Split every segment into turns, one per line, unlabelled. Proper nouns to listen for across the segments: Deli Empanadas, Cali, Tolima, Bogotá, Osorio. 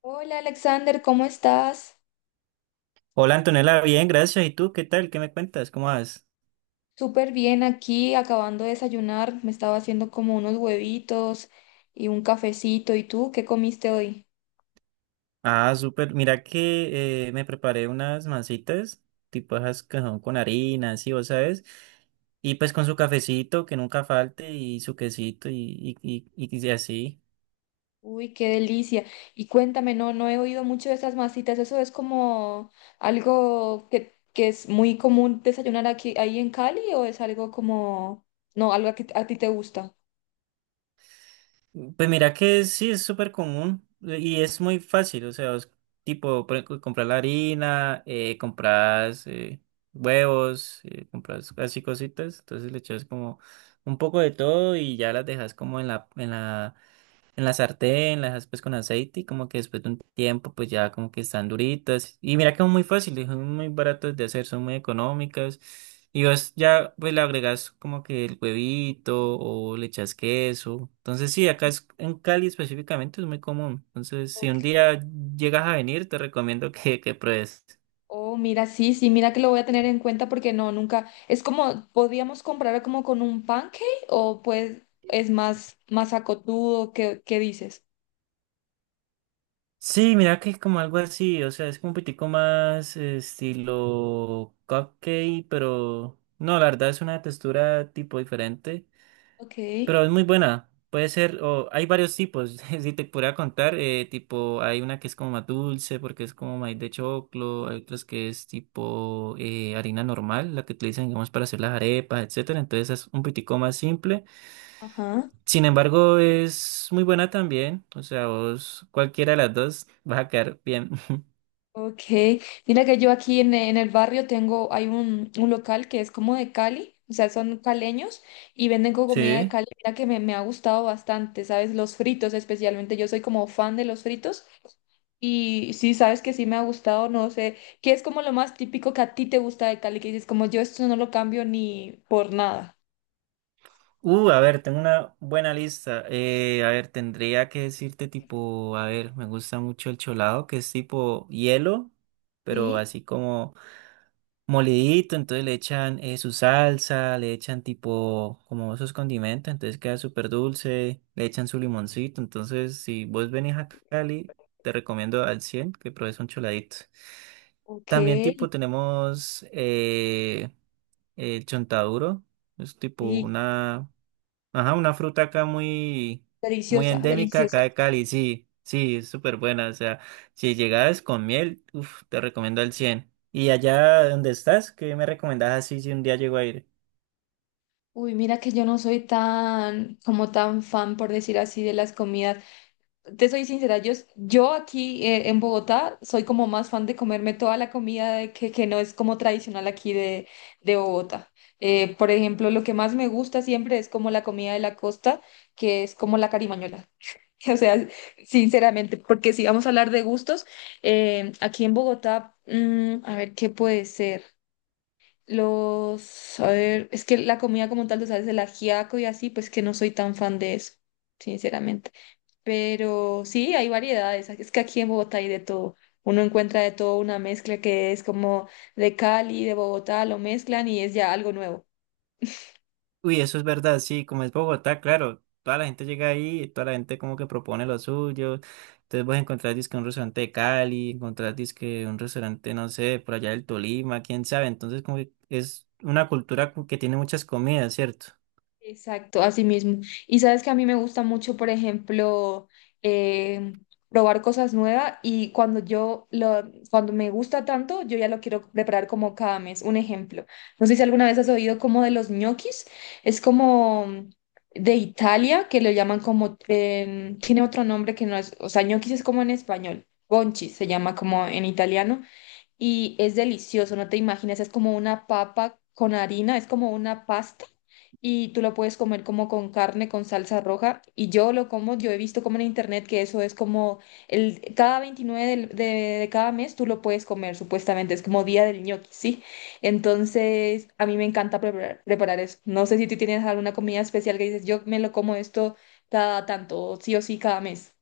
Hola Alexander, ¿cómo estás?
Hola Antonella, bien, gracias. ¿Y tú qué tal? ¿Qué me cuentas? ¿Cómo vas?
Súper bien aquí, acabando de desayunar. Me estaba haciendo como unos huevitos y un cafecito. ¿Y tú qué comiste hoy?
Ah, súper. Mira que me preparé unas mancitas, tipo esas que son con harina, sí, vos sabes. Y pues con su cafecito, que nunca falte, y su quesito, y así.
Uy, qué delicia. Y cuéntame, no, no he oído mucho de esas masitas. Eso es como algo que es muy común desayunar aquí, ahí en Cali, o es algo como, no, algo que a ti te gusta.
Pues mira que sí es súper común y es muy fácil, o sea, es tipo por ejemplo, comprar la harina, compras huevos, compras así cositas, entonces le echas como un poco de todo y ya las dejas como en la sartén, las aspas con aceite y como que después de un tiempo pues ya como que están duritas. Y mira que son muy fáciles, son muy baratas de hacer, son muy económicas. Y vos ya pues le agregas como que el huevito o le echas queso. Entonces sí, acá es, en Cali específicamente es muy común. Entonces si un día llegas a venir te recomiendo que pruebes.
Oh, mira, sí, sí, mira que lo voy a tener en cuenta porque no, nunca. Es como, podríamos comparar como con un pancake o pues es más, más acotudo, ¿qué dices?
Sí, mira que es como algo así, o sea, es como un poquitico más estilo cupcake, pero no, la verdad es una textura tipo diferente.
Ok,
Pero es muy buena. Puede ser, o hay varios tipos. Si te pudiera contar, tipo, hay una que es como más dulce, porque es como maíz de choclo, hay otras que es tipo harina normal, la que utilizan, digamos, para hacer las arepas, etcétera. Entonces es un poquitico más simple.
ajá,
Sin embargo, es muy buena también. O sea, vos, cualquiera de las dos, vas a quedar bien.
ok. Mira que yo aquí en el barrio tengo, hay un local que es como de Cali, o sea, son caleños y venden comida de
Sí.
Cali. Mira que me ha gustado bastante, ¿sabes? Los fritos especialmente, yo soy como fan de los fritos. Y sí, sabes que sí me ha gustado, no sé, ¿qué es como lo más típico que a ti te gusta de Cali? Que dices, como yo esto no lo cambio ni por nada.
A ver, tengo una buena lista. A ver, tendría que decirte tipo, a ver, me gusta mucho el cholado, que es tipo hielo, pero
Sí,
así como molidito, entonces le echan su salsa, le echan tipo como esos condimentos, entonces queda súper dulce, le echan su limoncito, entonces si vos venís a Cali, te recomiendo al 100 que pruebes un choladito.
ok,
También tipo tenemos el chontaduro, es tipo
sí,
una... Ajá, una fruta acá muy
deliciosa,
endémica
deliciosa.
acá de Cali, sí, sí, es súper buena. O sea, si llegas con miel, uf, te recomiendo el 100. ¿Y allá donde estás? ¿Qué me recomendás así si un día llego a ir?
Uy, mira que yo no soy tan, como tan fan, por decir así, de las comidas. Te soy sincera, yo aquí en Bogotá soy como más fan de comerme toda la comida de que no es como tradicional aquí de Bogotá. Por ejemplo, lo que más me gusta siempre es como la comida de la costa, que es como la carimañola. O sea, sinceramente, porque si vamos a hablar de gustos, aquí en Bogotá, a ver qué puede ser. A ver, es que la comida como tal, tú sabes, el ajiaco y así, pues que no soy tan fan de eso, sinceramente. Pero sí, hay variedades. Es que aquí en Bogotá hay de todo. Uno encuentra de todo, una mezcla que es como de Cali, de Bogotá, lo mezclan y es ya algo nuevo.
Uy, eso es verdad, sí, como es Bogotá, claro, toda la gente llega ahí, toda la gente como que propone lo suyo. Entonces vas a encontrar dizque un restaurante de Cali, encontrar dizque un restaurante, no sé, por allá del Tolima, quién sabe. Entonces como que es una cultura cu- que tiene muchas comidas, ¿cierto?
Exacto, así mismo. Y sabes que a mí me gusta mucho, por ejemplo, eh, probar cosas nuevas y cuando cuando me gusta tanto, yo ya lo quiero preparar como cada mes. Un ejemplo, no sé si alguna vez has oído como de los ñoquis, es como de Italia, que lo llaman como, tiene otro nombre que no es, o sea, ñoquis es como en español, gonchis se llama como en italiano y es delicioso, no te imaginas, es como una papa con harina, es como una pasta y tú lo puedes comer como con carne, con salsa roja, y yo lo como. Yo he visto como en internet que eso es como el cada 29 de cada mes tú lo puedes comer supuestamente, es como día del ñoqui, ¿sí? Entonces a mí me encanta preparar, preparar eso. No sé si tú tienes alguna comida especial que dices, yo me lo como esto cada tanto, sí o sí cada mes.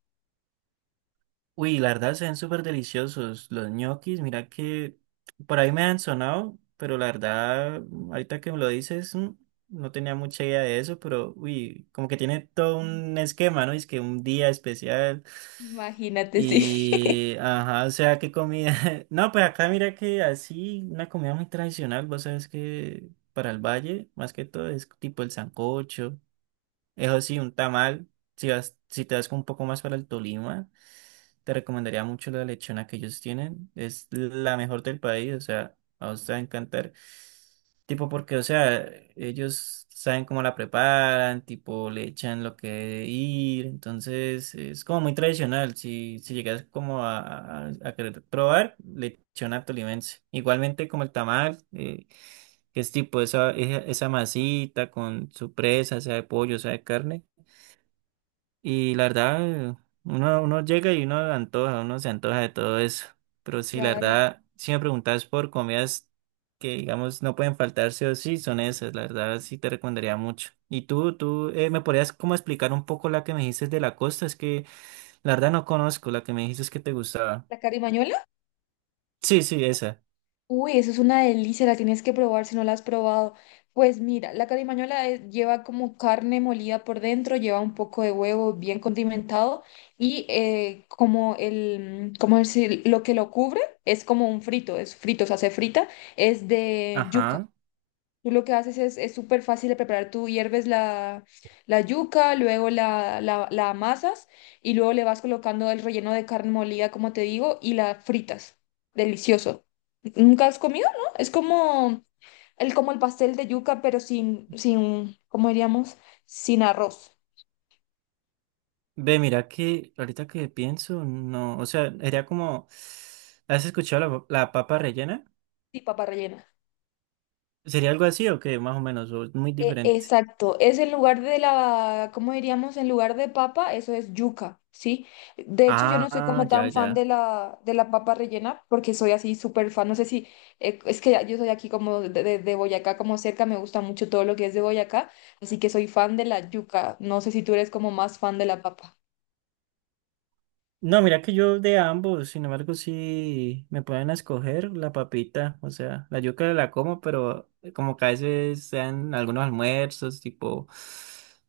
Uy, la verdad se ven súper deliciosos los ñoquis. Mira que por ahí me han sonado, pero la verdad, ahorita que me lo dices, no tenía mucha idea de eso, pero uy, como que tiene todo un esquema, ¿no? Es que un día especial
Imagínate, sí.
y, ajá, o sea, qué comida. No, pues acá mira que así, una comida muy tradicional, vos sabes que para el valle, más que todo, es tipo el sancocho, eso sí, un tamal, si vas, si te vas un poco más para el Tolima. Te recomendaría mucho la lechona que ellos tienen. Es la mejor del país, o sea, a usted va a encantar. Tipo porque, o sea, ellos saben cómo la preparan, tipo le echan lo que debe ir. Entonces, es como muy tradicional. Si, si llegas como a querer probar, lechona tolimense. Igualmente como el tamal, que es tipo esa masita con su presa, sea de pollo, sea de carne. Y la verdad, uno llega y uno antoja, uno se antoja de todo eso. Pero sí, la
Claro.
verdad, si me preguntas por comidas que, digamos, no pueden faltar sí o sí, son esas. La verdad, sí te recomendaría mucho. Y tú, ¿me podrías como explicar un poco la que me dijiste de la costa? Es que la verdad no conozco, la que me dijiste es que te gustaba.
¿La carimañola?
Sí, sí, esa.
Uy, eso es una delicia, la tienes que probar si no la has probado. Pues mira, la carimañola lleva como carne molida por dentro, lleva un poco de huevo bien condimentado y como como decir, lo que lo cubre es como un frito, es frito, o sea, se frita, es de yuca.
Ajá.
Tú lo que haces es súper fácil de preparar. Tú hierves la yuca, luego la amasas y luego le vas colocando el relleno de carne molida, como te digo, y la fritas. Delicioso. ¿Nunca has comido, no? Es como el pastel de yuca, pero sin, sin, ¿cómo diríamos? Sin arroz
Ve, mira que ahorita que pienso, no, o sea, era como, ¿has escuchado la papa rellena?
y papa rellena.
¿Sería algo así o qué? Más o menos, o es muy
E-
diferente.
exacto, es en lugar de la, ¿cómo diríamos? En lugar de papa, eso es yuca, ¿sí? De hecho, yo no soy
Ah,
como
ya,
tan fan
ya.
de la, papa rellena, porque soy así súper fan, no sé si, es que yo soy aquí como de Boyacá, como cerca. Me gusta mucho todo lo que es de Boyacá, así que soy fan de la yuca, no sé si tú eres como más fan de la papa.
No, mira que yo de ambos, sin embargo, sí me pueden escoger la papita, o sea, la yuca la como, pero como que a veces sean algunos almuerzos, tipo,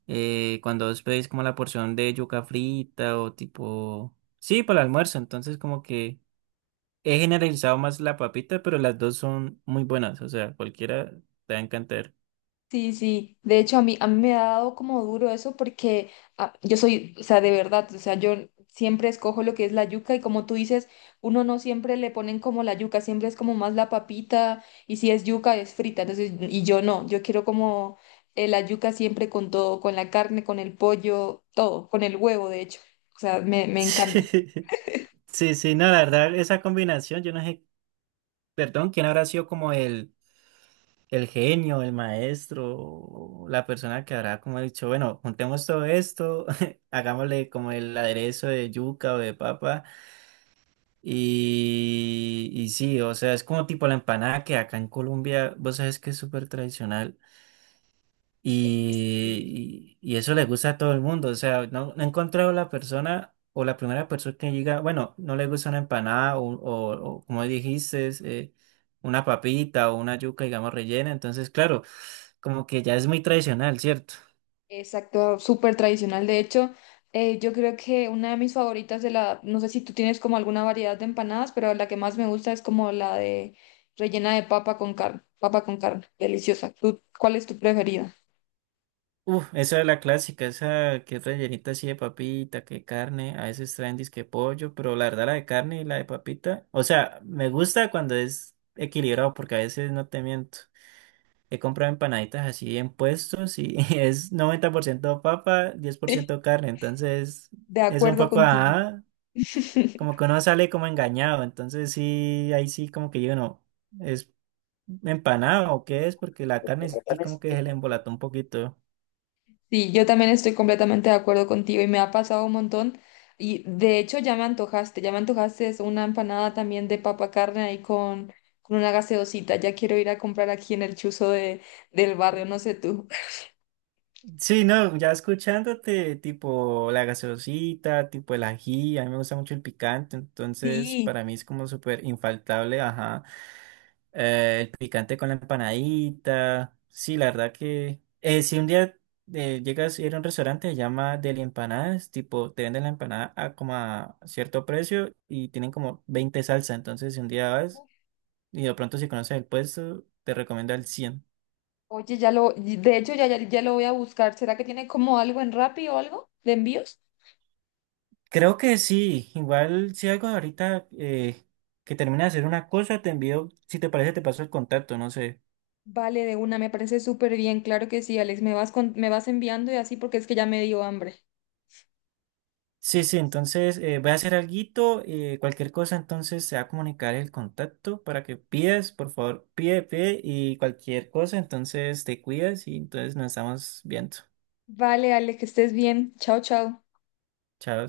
cuando os pedís como la porción de yuca frita o tipo, sí, para el almuerzo, entonces como que he generalizado más la papita, pero las dos son muy buenas, o sea, cualquiera te va a encantar.
Sí, sí, de hecho a mí me ha dado como duro eso porque yo soy, o sea, de verdad, o sea, yo siempre escojo lo que es la yuca y, como tú dices, uno no siempre le ponen como la yuca, siempre es como más la papita, y si es yuca es frita. Entonces, y yo no, yo quiero como la yuca siempre con todo, con la carne, con el pollo, todo, con el huevo, de hecho, o sea, me encanta.
Sí, sí, no, la verdad, esa combinación, yo no sé, perdón, quién habrá sido como el genio, el maestro, o la persona que habrá como dicho, bueno, juntemos todo esto, hagámosle como el aderezo de yuca o de papa, y sí, o sea, es como tipo la empanada que acá en Colombia, vos sabes que es súper tradicional.
Sí.
Y eso le gusta a todo el mundo. O sea, no he encontrado la persona o la primera persona que diga, bueno, no le gusta una empanada o como dijiste, es, una papita o una yuca, digamos, rellena. Entonces, claro, como que ya es muy tradicional, ¿cierto?
Exacto, súper tradicional. De hecho, yo creo que una de mis favoritas de la, no sé si tú tienes como alguna variedad de empanadas, pero la que más me gusta es como la de rellena de papa con carne, deliciosa. ¿Tú, cuál es tu preferida?
Uf, esa es la clásica, esa que es rellenita así de papita, que carne, a veces traen disque pollo, pero la verdad la de carne y la de papita, o sea, me gusta cuando es equilibrado porque a veces no te miento. He comprado empanaditas así en puestos y es 90% papa, 10% carne, entonces
De
es un
acuerdo
poco,
contigo.
ajá, como que uno sale como engañado, entonces sí, ahí sí como que yo no, ¿es empanado o qué es? Porque la carne sí como que se le embolató un poquito.
Sí, yo también estoy completamente de acuerdo contigo y me ha pasado un montón. Y de hecho ya me antojaste es una empanada también de papa carne ahí con una gaseosita. Ya quiero ir a comprar aquí en el chuzo de, del barrio, no sé tú.
Sí, no, ya escuchándote, tipo la gaseosita, tipo el ají, a mí me gusta mucho el picante, entonces
Sí.
para mí es como súper infaltable, ajá, el picante con la empanadita, sí, la verdad que, si un día llegas a ir a un restaurante, se llama Deli Empanadas, tipo te venden la empanada a como a cierto precio y tienen como 20 salsa, entonces si un día vas y de pronto si conoces el puesto, te recomiendo al 100.
Oye, de hecho ya lo voy a buscar. ¿Será que tiene como algo en Rappi o algo de envíos?
Creo que sí, igual si algo ahorita que termine de hacer una cosa, te envío, si te parece, te paso el contacto, no sé.
Vale, de una, me parece súper bien. Claro que sí, Alex, me vas enviando y así porque es que ya me dio hambre.
Sí, sí, entonces voy a hacer alguito, cualquier cosa, entonces se va a comunicar el contacto para que pidas, por favor, pide y cualquier cosa, entonces te cuidas y entonces nos estamos viendo.
Vale, Alex, que estés bien. Chao, chao.
Chao.